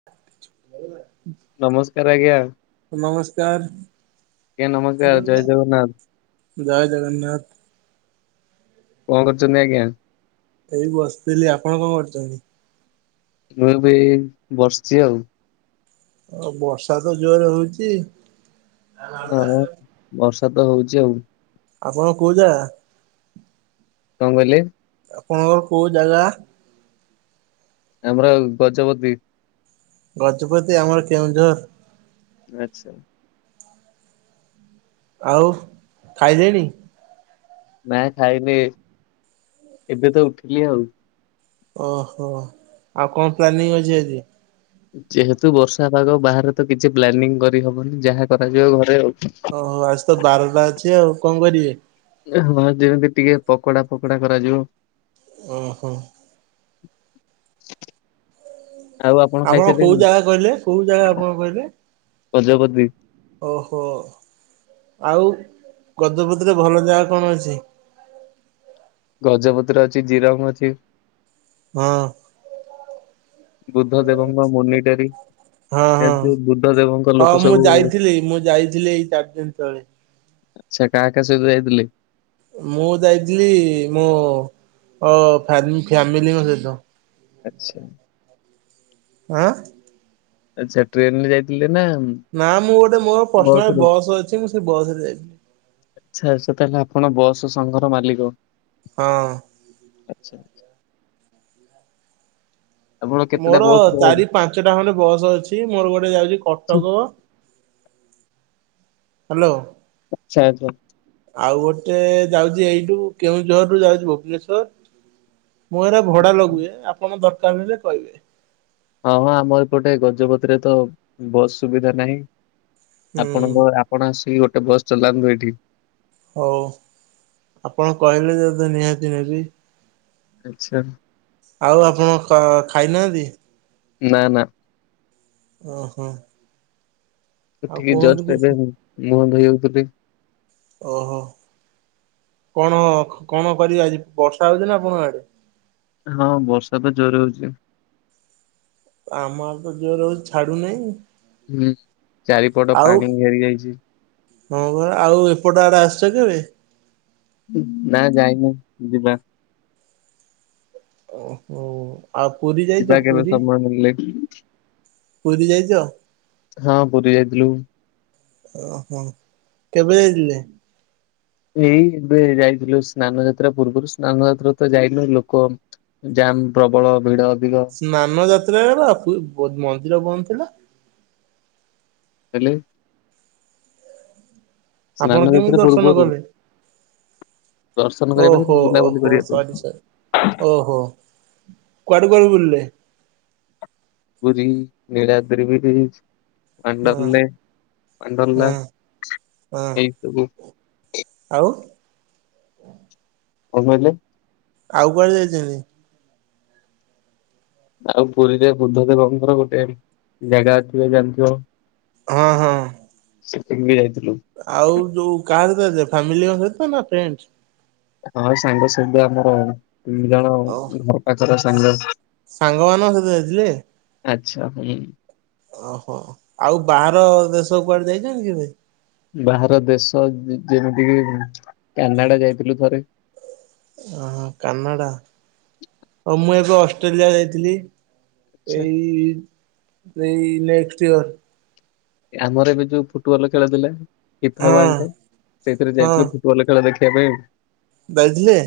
[inaudible] ନମସ୍କାର ଆଜ୍ଞା। ନମସ୍କାର ଆଜ୍ଞା ନମସ୍କାର ଜୟ ଜଗନ୍ନାଥ। ଜୟ ଜଗନ୍ନାଥ। କଣ କରୁଛନ୍ତି ଆଜ୍ଞା? ଏଇ ବସିଥିଲି ଆପଣ କଣ କରୁଛନ୍ତି? ମୁଁ ଏବେ ଏଇ ବସଚି ଆଉ। ଆଉ ବର୍ଷା ତ ଜୋରରେ ହଉଛି ନାଁ ମ ବର୍ଷା ତ ହଉଛି ଆଉ। ଆପଣଙ୍କର କୋଉ ଯାଗା? କଣ କହିଲେ? ଆପଣଙ୍କର କୋଉ ଜାଗା? ଆମର ଗଜପତି। ଗଜପତି ଆମର କେଉଁଝର। ଆଛା। ଆଉ ଖାଇସାଇଲେଣି? ନାଇଁ ଖାଇନି, ଏବେ ତ ଉଠିଲି ଆଉ। ଓହୋ ଆଉ କଣ ପ୍ଲାନିଂ ଅଛି ଆଜି? ଯେହେତୁ ବର୍ଷା ପାଗ ବାହାରେ ତ କିଛି ପ୍ଲାନିଂ କରିହବନି ଯାହା କରାଯିବ ଘରେ ଆଉ। ଓହୋ ଆଜି ତ ବାରଟା ଅଛି ଆଉ କଣ କରିବେ? ହଁ ଯେମିତି ଟିକେ ପକୋଡା ଫକୋଡା କରାଯିବ। ଓହୋ। [inaudible] ଆପଣ କୋଉ ଖାଇସାରିଲେଣି? ଜାଗା କଇଲେ କୋଉ ଜାଗା ଆପଣ କଇଲେ? ଗଜପତି। ଓହୋ ଆଉ ଗଜପତିରେ ଭଲ ଜାଗା କଣ ଅଛି? ଗଜପତିରେ ଅଛି ଜିରଙ୍ଗ ଅଛି। ହଁ। ବୁଦ୍ଧ ଦେବଙ୍କ ମୁନିଟାରୀ। ହଁ ହଁ ବୁଦ୍ଧ ଦେବଙ୍କ ଲୋକ ହଁ ମୁଁ ସବୁ ଯାଇଥିଲି ମୁଁ ଯାଇଥିଲି ଏଇ ଚାରି ଦିନ ତଳେ। ସେଇଟା ଏକା କାହା ସହିତ ଯାଇଥିଲେ? ମୁଁ ଯାଇଥିଲି ମୋ ଓ ଫ୍ୟାମ୍ ଫ୍ୟାମିଲିଙ୍କ ସହିତ। ଆଚ୍ଛା। ଆଁ। ଆଚ୍ଛା ଟ୍ରେନରେ ଯାଇଥିଲେ ନା ନା ମୁଁ ଗୋଟେ ମୋର ବସ ପର୍ସନାଲ ରେ? ବସ୍ ଅଛି ମୁଁ ସେ ବସରେ ଯାଇବି। ଆଛା ଆଛା ତାହେଲେ ଆପଣ ବସ୍ ସଂଘର ମାଲିକ? ହଁ। ଆଚ୍ଛା। ଆପଣ କେତେଟା ମୋର ବସ୍ ର ଚାରି ପାଞ୍ଚଟା ଖଣ୍ଡେ ବସ୍ ଅଛି ମୋର ଗୋଟେ ଯାଉଚି ଆଚ୍ଛା କଟକ। ହାଲୋ। ଆଚ୍ଛା ଆଚ୍ଛା। ଆଉ ଗୋଟେ ଯାଉଚି ଏଇଠୁ କେଉଁଝରରୁୁ ଯାଉଚି ଭୁବନେଶୋର। ମୁଁ ଏରା ଭଡ଼ା ଲଗୁଏ ଆପଣଙ୍କ ଦରକାର ହେଲେ କଇବେ। ହଁ ହଁ ଆମ ଏପଟେ ଗଜପତିରେ ତ ବସ୍ ସୁବିଧା ନାହିଁ ହୁଁ ଆପଣଙ୍କ ଆ ଆପଣ ଆସିକି ଗୋଟେ ବସ୍ ଚଲାନ୍ତୁ ଏଠି। ହଉ ଆପଣ କହିଲେ ଯଦି ନିହାତି ନେବି। ଆଚ୍ଛା। ଆଉ ଆପଣ ଖା ଖାଇନାହାନ୍ତି? ନାଁ ନାଁ। ଅହଁ। ଉଠିକି ଜଷ୍ଟ୍ ଏବେ କିଛି ମୁଁ ମୁହଁ ଧୋଇହୋଉଥିଲି। ଓହୋ କଣ ଖ କଣ କରିବେ ଆଜି ବର୍ଷା ହଉଚି ନାଁ ଆପଣଙ୍କ ଆଡ଼େ? ହଁ ବର୍ଷା ତ ଜୋରେ ହଉଚି। ଆମ ଆଡ଼େ ତ ଜୋରେ ହଉଚି ଛାଡୁ଼ନେଇ। ଉଁ ଚାରିପଟ ପାଣି ଘେରି ଯାଇଚି। ହଁ ପରା ଆଉ ଏପଟ ଆଡ଼େ ଆସିଚ କେବେ? ନାଁ ଯାଇନେଇ ଯିବା। ଅ ହଉ। ଇବା କେବେ ସମୟ ମିଲଲେ। ପୁରୀ ଯାଇଚ? ହଁ ପୁୁରୀ ଆଇତିଲୁ। ଓହୋ କେବେ ଆଇଇଲେ? ଏଇ ଏବେ ଯାଇଥିଲୁ ସ୍ନାନ ଯାତ୍ରା ପୂର୍ବରୁ ସ୍ନାନ ଯାତ୍ରା ତ ଯାଇନୁ ଲୋକ ଜାମ୍ ପ୍ରବଳ ଭିଡ଼ ଅଧିକ। ନାନ ଯାତ୍ରାରେ ଅପି ବ ମନ୍ଦିର ବନ୍ଦ ଥିଲା। ଏଲେ ଆପଣ ସ୍ନାନ କେମିତି ଯାତ୍ରା ଦର୍ଶନ ପୂର୍ବରୁ କଲେ? ଦର୍ଶନ କରିବା ଓହୋ ପାଇଁ [inaudible] ବୁଲାବୁଲି ଓହୋ କରିବାକୁ। ସରି ସରି ଓହୋ କୁଆଡ଼େ କୁଆଡ଼େ ବୁଲଲେ? ପୁରୀ ନୀଳାଦ୍ରି ବିରିଜ୍। ହଁ ୱାଣ୍ଡର୍ଲେ ୱାଣ୍ଡର୍ଲା ହଁ ହଁ ଏଇ ସବୁ। ଆଉ କଁ କହିଲେ? ଆଉ କୁଆଡ଼େ ଯାଇଚନ୍ତି? ଆଉ ପୁରୀରେ ବୁଦ୍ଧଦେବଙ୍କର ଗୋଟେ ଜାଗା ଥିବ ଜାଣିଥିବ। ହଁ ହଁ। ସେଠିକି ବି ଯାଇଥିଲୁ। ଆଉ ଯୋଉ କାହା ସହିତ ଯାଇଥିଲ ଫ୍ୟାମିଲିଙ୍କ ସହିତ ନାଁ ଫ୍ରେଣ୍ଡସ୍? ହଁ ସାଙ୍ଗ ସହିତ ଆମର ତିନ୍ ଜଣ ଓ ମୋ ଘର ପାଖର ସାଙ୍ଗ ସାଙ୍ଗମାନଙ୍କ ସହିତ ଯାଇଥିଲେ ଆଚ୍ଛା ହୁଁ। ଅହ ଆଉ ବାହାର ଦେଶ କୁଆଡ଼େ ଯାଇଚନ୍ତି କେବେ? ଉଁ ବାହାର ଦେଶ ଯେମିତି କିି କାନାଡ଼ା ଯାଇଥିଲୁ ଥରେ। ଅହ କାନାଡ଼ା ଓ ମୁଁ ଏବେ ଅଷ୍ଟ୍ରେଲିଆ ଯାଇଥିଲି। ଆଚ୍ଛା ଏଇ ଏଇ ନେକ୍ସଟ୍ ଇୟର୍। ଏ ଆମର ଏବେ ଯୋଉ ଫୁଟବଲ୍ ଖେଳ ଥିଲା ଫିଫା ହଁ ୱାଲ୍ଡ କପ୍ ସେଇଥିରେ ଯାଇଥିଲୁ ଫୁ ବଲ୍ ଖେଳ ଦେଖିବା ପାଇଁ। ବେଳ ଥିଲେ?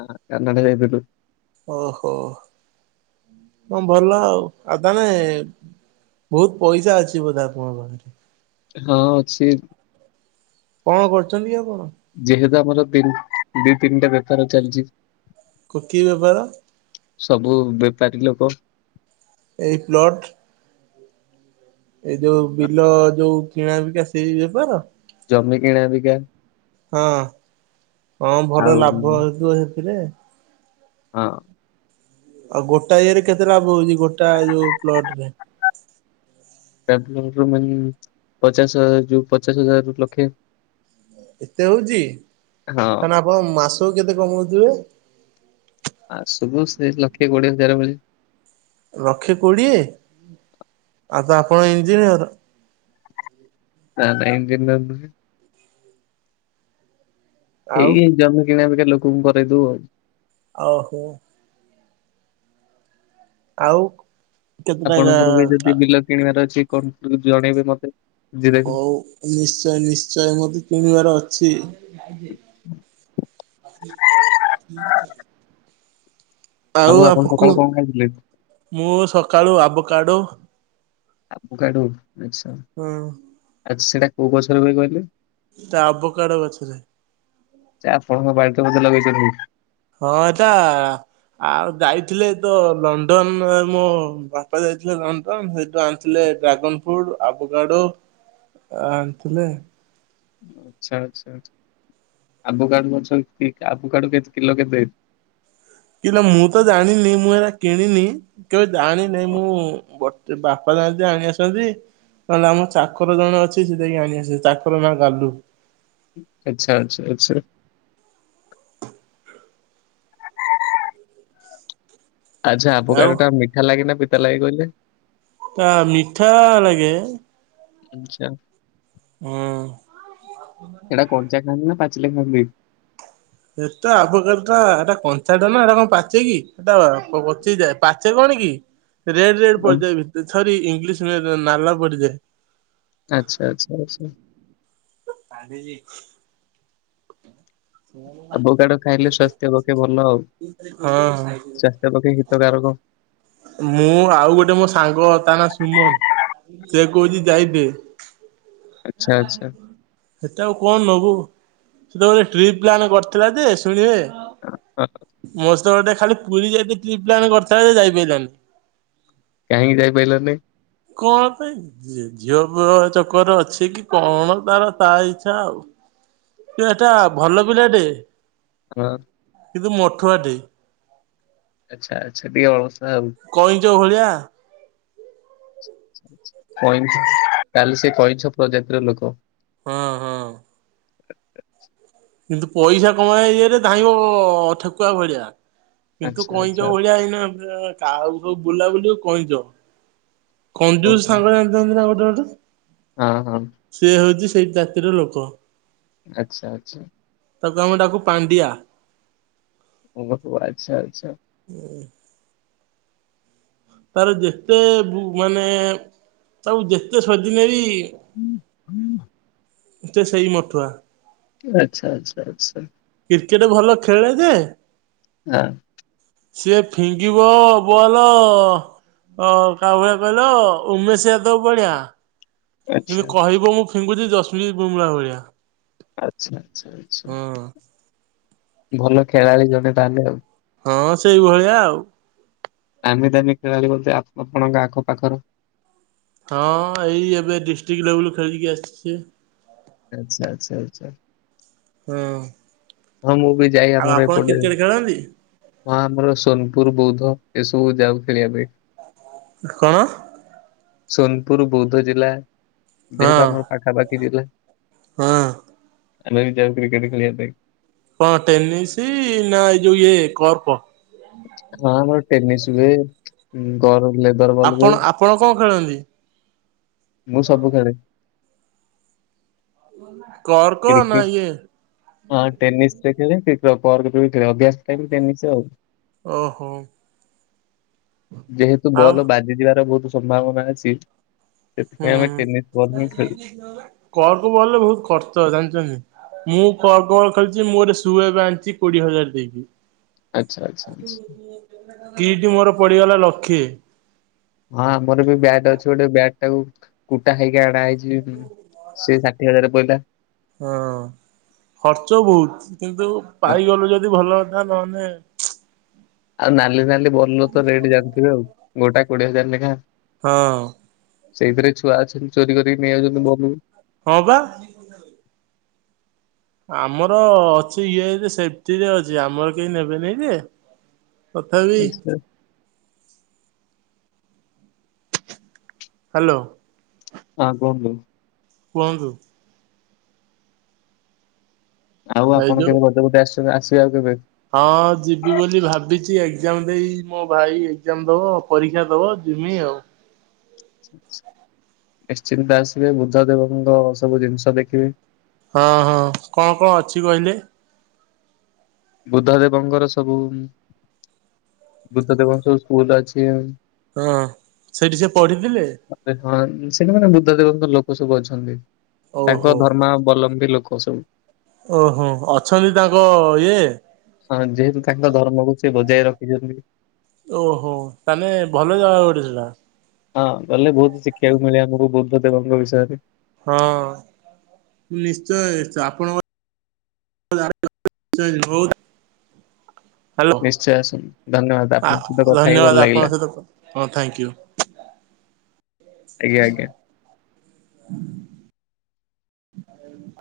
ହଁ କାନାଡ଼ା ଯାଇଥିଲୁ। ଓହୋ, ହଁ ଭଲ ଆଉ ଆଉ ତାହାନେ ବହୁତ ପଇସା ଅଛି ବୋଧେ ଆପଣଙ୍କ ପାଖରେ? ହଁ ଅଛି। କଣ କରୁଚନ୍ତି ଆପଣ? ଯେହେତୁ ଆମର ତିନ୍ ଦି ତିନିଟା ବେପାର ଚାଲିଚି। କ- କିି ବେପାର? ସବୁ ବେପାରୀ ଲୋକ ଏଇ ପ୍ଲଟ୍। ଏଇ ଯୋଉ ବିଲ ଯୋଉ କିଣା ବିକା ସେଇ ବେପାର? ଜମି କିଣାବିକା। ହଁ। ହଁ ଭଲ ଆଉ ହଁ ଲାଭ ହେଉଥିବ ସେଥିରେ। ହଁ। ଆଉ ଗୋଟାଏ ଇଏରେ କେତେ ଲାଭ ହଉଚି ଗୋଟା ଯୋଉ ପ୍ଲଟ୍ ରେ? [unintelligible] ମନି ପଚାଶ ଯୋଉ ପଚାଶ ହଜାର ରୁ ଲକ୍ଷେ। ଏତେ ହଉଚି। ହଁ ତାହାନେ ଆପଣ ମାସକୁ କେତେ କମଉଥିବେ? ମାସକୁ ସେ ଲକ୍ଷେ କୋଡିଏ ହଜାର ମିଳେ। ଲକ୍ଷେ କୋଡିଏ। ଆଉ ତ ଆପଣ ଇଞ୍ଜିନିୟର୍। ନା ନା ଇଞ୍ଜିନିୟର୍ ନୁହେଁ। ଆଉ ଏଇ ଜମି କିଣିବିକା ଲୋକଙ୍କୁ କରେଇ ଦଉ ଆଉ। ଓହୋ। ଆଉ କେତେ ଟଙ୍କା ଆପଣଙ୍କର ବି ଯଦି ବିଲ କିଣିବାର ଅଛି କଣ କି ଜଣେଇବେ ମୋତେ। ହଉ ନିଶ୍ଚୟ ନିଶ୍ଚୟ ମୋତେ କିଣିବାର ଅଛି। କିଏ ଆଇଚି? [unintelligible] ଆଉ ଆପଣ ଆପକୁ ସକାଳୁ କଣ ଖାଇଥିଲେ? ମୁଁ ସକାଳୁ ଆବ କାଡୋ ଆବ କାଡୁ ଆଚ୍ଛା ହଁ ଆ, ସେଟା କୋଉ ଗଛ ରେ ହୁଏ କହିଲେ? ଟା ଆବ କାଡୋ ଗଛରେ। ସେ ଆପଣଙ୍କ ବାଡ଼ିରେ ବୋଧେ ଲଗେଇଚନ୍ତି? ହଁ ଏଟା ଆଉ ଯାଇଥିଲେ ତ ଲଣ୍ଡନ୍ ମୋ ବାପା ଯାଇଥିଲେ ଲଣ୍ଡନ୍ ସେଇଠୁ ଆଣ ଥିଲେ ଡ୍ରାଗନ ଫ୍ରୁଟ୍, ଆବକାଡୋ ଆଣିଥିଲେ। ଆଚ୍ଛା ଆଚ୍ଛା ଛା- ଆବୁକାଡୁ ଗଛ କି ଆବୁକାଡୁ କେତ କିଲୋ କେତେ? କିଲୋ ମୁଁ ତ ଜାଣିନି ମୁଁ ଏଟା କିଣିନି। କେବେ ଜାଣିିନି ମୁଁ ବଟ୍ ବାପା ତାଙ୍କ ଆଣି ଆସନ୍ତି। ନହେଲେ ଆମ ଚାକର ଜଣେ ଅଛି ସେ ଯାଇକି ଆଣିଆସେ। ଚାକର ନାଁ ଗାଲୁ। ଆଚ୍ଛା, ଆଚ୍ଛା, ଆଚ୍ଛା। ଆଚ୍ଛା ଆଉ ଆବକାଡୋ ଟା ମିଠା ଲାଗେ ନା ପିତା ଲାଗେ କହିଲେ? ତା ମିଠା ଲାଗେ। ଆଚ୍ଛା। ହଁ। ଏଟା କଞ୍ଚା ଖାଆନ୍ତି ନା ପାଚିଲେ ଖାଆନ୍ତି? ଏଟା ଆବକାଡୁ ଟା ଏଟା କଞ୍ଚା ଟା ନା ଏଟା କଣ ପାଚେ କି ଏଟା ପ- ପଚି ଯାଏ। ପା ସେ କଣ କି ରେଡ୍ ରେଡ୍ ଆଉ ପଡିଯାଏ ଭିତ, ସରି ଇଂଲିଶ ରେ ରେ ନାଲା ପଡିଯାଏ। ଆଚ୍ଛା, ଆଚ୍ଛା, ଆଚ୍ଛା। କାନ୍ଧିକି ଆବକାଡୋ ଖାଇଲେ ସ୍ଵାସ୍ଥ୍ୟ ପକ୍ଷେ ଭଲ ଆଉ। ହଁ। ସ୍ଵାସ୍ଥ୍ୟ ପକ୍ଷେ ହିତକାରକ। ମୁଁ ଆଉ ଗୋଟେ ମୋ ସାଙ୍ଗ ତା ନାଁ ସୁମନ ସେ କହୁଚି ଯାଇତେ। ଆଚ୍ଛା ଯାଉନୁ ଆଚ୍ଛା ଗାଧେଇବୁ। ସେଟା ଆଉ କଣ ନବୁ ସେଟା ଗୋଟେ ଟ୍ରିପ ପ୍ଲାନ୍ କରିଥିଲା ଯେ ଶୁଣିବେ [unintelligible] ମୋ ସହିତ ଗୋଟେ ଖାଲି ପୁରୀ ଯାଇ ଟ୍ରିପ୍ ପ୍ଲାନ କରିଥାନ୍ତେ, ଯାଇପାରିଲାନି। କାହିଁକି ଯାଇପାରିଲନି? କଣ ପାଇଁ, ଝିଅ ପୁଅ ଚକରର ଅଛି। ସେ କି କଣ ତାର ତା ଇଛା ଆଉ ଏଟା ଭଲ ପିଲା ଟେ। [unintelligible] କିନ୍ତୁ ମଠୁଆଟେ। ଆଛା ଆଛା [unintelligible] କଇଁଛ ଭଳିଆ କଇଁଛ ତାହାଲେ ସେ କଇଁଛ ପ୍ରଜାତିର ଲୋକ। ହଁ ହଁ କିନ୍ତୁ ପଇସା କମେଇଏରେ ଧାଇଁବ ଠେକୁଆ ଭଳିଆ। କିନ୍ତୁ କଇଁଚ ଭଳିଆ ଏଇନା କଉ ସବୁ ବୁଲାବୁଲିଉ କଇଁଚ କଞ୍ଜୁର ସାଙ୍ଗ ଏଣିଥାନ୍ତି ନା ଗୋଟେ ଗୋଟେ ହଁ ହଁ ସେ ହଉଛି ସେଇ ଜାତିର ଲୋକ ଆଛା ଆଛା ତାକୁ ଆମେ ଡାକୁ ପାଣ୍ଡିଆ ଓ ଆଛା ଆଛା ହୁଁ ତାର ଯେତେ ମାନେ, ତାକୁ ଯେତେ ସୋଦିଲେବି [unintelligible] ଏତେ ସେଇ ମଠୁଆ ଆଛା ଆଛା ଆଛା କ୍ରିକେଟ ଭଲ ଖେଳେ ଯେ [unintelligible] ସିଏ ଫିଙ୍ଗିବ ବଲ୍ ଅ ଓ କା ଭଳିଆ କହିଲ -ଉମେଶ ଯାଦବ ଭଳିଆ। କିନ୍ତୁ କହିବ ମୁଁ ଫିଙ୍ଗୁଛି ଯଶମି ବୁମଳା ଭଳିଆ ଆଛା ଆଛା ଆଛା ହଁ ଭଲ ଖେଳାଳି ଜଣେ ତାହେଲେ ଆଉ ହଁ ସେଇଭଳିଆ ଆଉ ଆମେ ଦମ ଖେଳଳି ବୋଧେ ଆପଣଙ୍କ ଆଖ ପାଖର ହଁ ଏଇ ଏବେ ଡିଷ୍ଟ୍ରିକ ଲେବୁଲ ଖେଳିକି ଆସିଛି। ଆଛା ଆଛା ଆଛା ହଁ ଅଁ ହଁ ମୁଁ ବି ଯାଇ ଆମର ଏପଟେ ଖେଳନ୍ତି? ହଁ ଆମର ସୋନପୁର ବୌଦ୍ଧ ଏସବୁ ଯାଉ ଖେଳିବା ପାଇଁ କଣ? ସୋନପୁର ବୌଦ୍ଧ ଜିଲ୍ଲା, ହଁ ଯେହେତୁ ଆମର ପାଖାପାଖି ଜିଲ୍ଲା। ହଁ ଅଁ ଆମେ ବି ଯାଉ କ୍ରିକେଟ ଖେଳିବା ପାଇଁ କ ଟେନିସ ନା ଏଇ ଯଉ କପ ହଁ ଆମର ଟେନିସ୍ ବି ଲେଦର ବଲ ହୁଏ। କଣ କଣ ଖେଳନ୍ତି? ମୁଁ ସବୁ ଖେଳେ। କର୍କ ନା କ୍ରିକେଟ ଇଏ? ହଁ ଟେନିସ ରେ ଅଭ୍ୟାସ ଟେନିସ ଆଉ ଓହୋ ଯେହେତୁ ଆଉ ବଲ ବାଜି ଯିବାର ବହୁତ ସମ୍ଭାବନା ଅଛି? ସେଥିପାଇଁ ଆମେ ଟେନିସ୍ ବଲ୍ ହିଁ ଖେଳୁ। [inaudible] କରକ ବଲରେ ବହୁତ ଖର୍ଚ୍ଚ ଜାଣିଛନ୍ତି। ମୁଁ କଣ କଣ ଖେଲିଛି ମୁଁ ଗୋଟେ ଶୁଏ ବାଧଛି କୋଡିଏ ହଜାର ଦେଇକି। ଆଚ୍ଛା ଆଚ୍ଛା ଆଚ୍ଛା କିଟି ମୋର ପଡିଗଲା ଲକ୍ଷେ। ହଁ ଆମର ବି ବ୍ୟାଟ୍ ଅଛି ଗୋଟେ ବ୍ୟାଟ୍ ଟାକୁ କୁଟା ଖାଇକି ଆଣା ହେଇଛି ସେଇ ଷାଠିଏ ହଜାର ପଇଲା। ହଁ ଖର୍ଚ୍ଚ ବହୁତ କିନ୍ତୁ ହଁ ପାଇଗଲୁ ଯଦି ଭଲ ତା ନହେଲେ ଆଉ ନାଲି ନାଲି ଭଲ ତ ରେଟ୍ ଜାଣିଥିବେ ଆଉ ଗୋଟା କୋଡିଏ ହଜାର ଲେଖା ହଁ। ସେଇଥିରେ ଛୁଆ ଅଛନ୍ତି ଚୋରି କରିକି ନେଇ ଯାଉଛନ୍ତି [unintelligible] ହଁ ପା। ଆମର ଅଛି ୟୁଇରେ ସେଫ୍ଟିରେ ଅଛି ଆମର କେହି ନେବେନି ଯେ ତଥାପି ଆଚ୍ଛା ହାଲୋ। ହଁ କୁହନ୍ତୁ। କୁହନ୍ତୁ। ଆଉ ଏଇ ଆପଣ ଯୋଉ କେବେ ଗଜପତି ଆସ ଆସେ ଆଉ କେବେ? ହଁ ଯିବି ବୋଲି ଭାବିଛି ଏକ୍ଜାମ ଦେଇ ମୋ ଭାଇ ଏକ୍ଜାମ ଦବ ପରୀକ୍ଷା ଦବ ଯିମି ଆଉ। ନିଶ୍ଚିନ୍ତ ଆସିବେ ବୁଦ୍ଧ ଦେବଙ୍କ ସବୁ ଜିନିଷ ଦେଖିବେ। ହଁ ହଁ କଣ କଣ ଅଛି କହିଲେ? ବୁଦ୍ଧ ଦେବଙ୍କର ସବୁ ବୁଦ୍ଧ ଦେବଙ୍କ ସ୍କୁଲ ଅଛି। ହଁ ସେଇଠି ସେ ପଢିଥିଲେ। ହଁ ସେଠିମାନେ ବୁଦ୍ଧ ଦେବଙ୍କ ଲୋକ ସବୁ ଅଛନ୍ତି। ତାଙ୍କ ଓହୋ ଧର୍ମାବଲମ୍ବୀ ଲୋକ ସବୁ। ଓହୋ ଅଛନ୍ତି ତାଙ୍କ ଇଏ ହଁ ଯେହେତୁ ତାଙ୍କ ଧର୍ମକୁ ସେ ବଜାୟ ରଖିଛନ୍ତି ଓହୋ ତାହେଲେ ଭଲ ଜାଗା ଗୋଟେ ସେଟା। ହଁ ଗଲେ ବହୁତ ଶିକ୍ଷିବାକୁ ମିଳେ ଆମକୁ ବୁଦ୍ଧ ଦେବଙ୍କ ବିଷୟରେ। ହଁ ମୁଁ ନିଶ୍ଚୟ ଆପଣଙ୍କ [unintelligible] ବହୁତ ନିଶ୍ଚୟ ଆସନ୍ତୁ ଧନ୍ୟବାଦ ଆପଣଙ୍କ ସହିତ କଥା ହେଇ ଧନ୍ୟବାଦ ଭଲ ଆପଣଙ୍କ ଲାଗିଲା। ସହିତ ହଁ ଥ୍ୟାଙ୍କୟୁ। ଆଜ୍ଞା ଆଜ୍ଞା। [inaudible]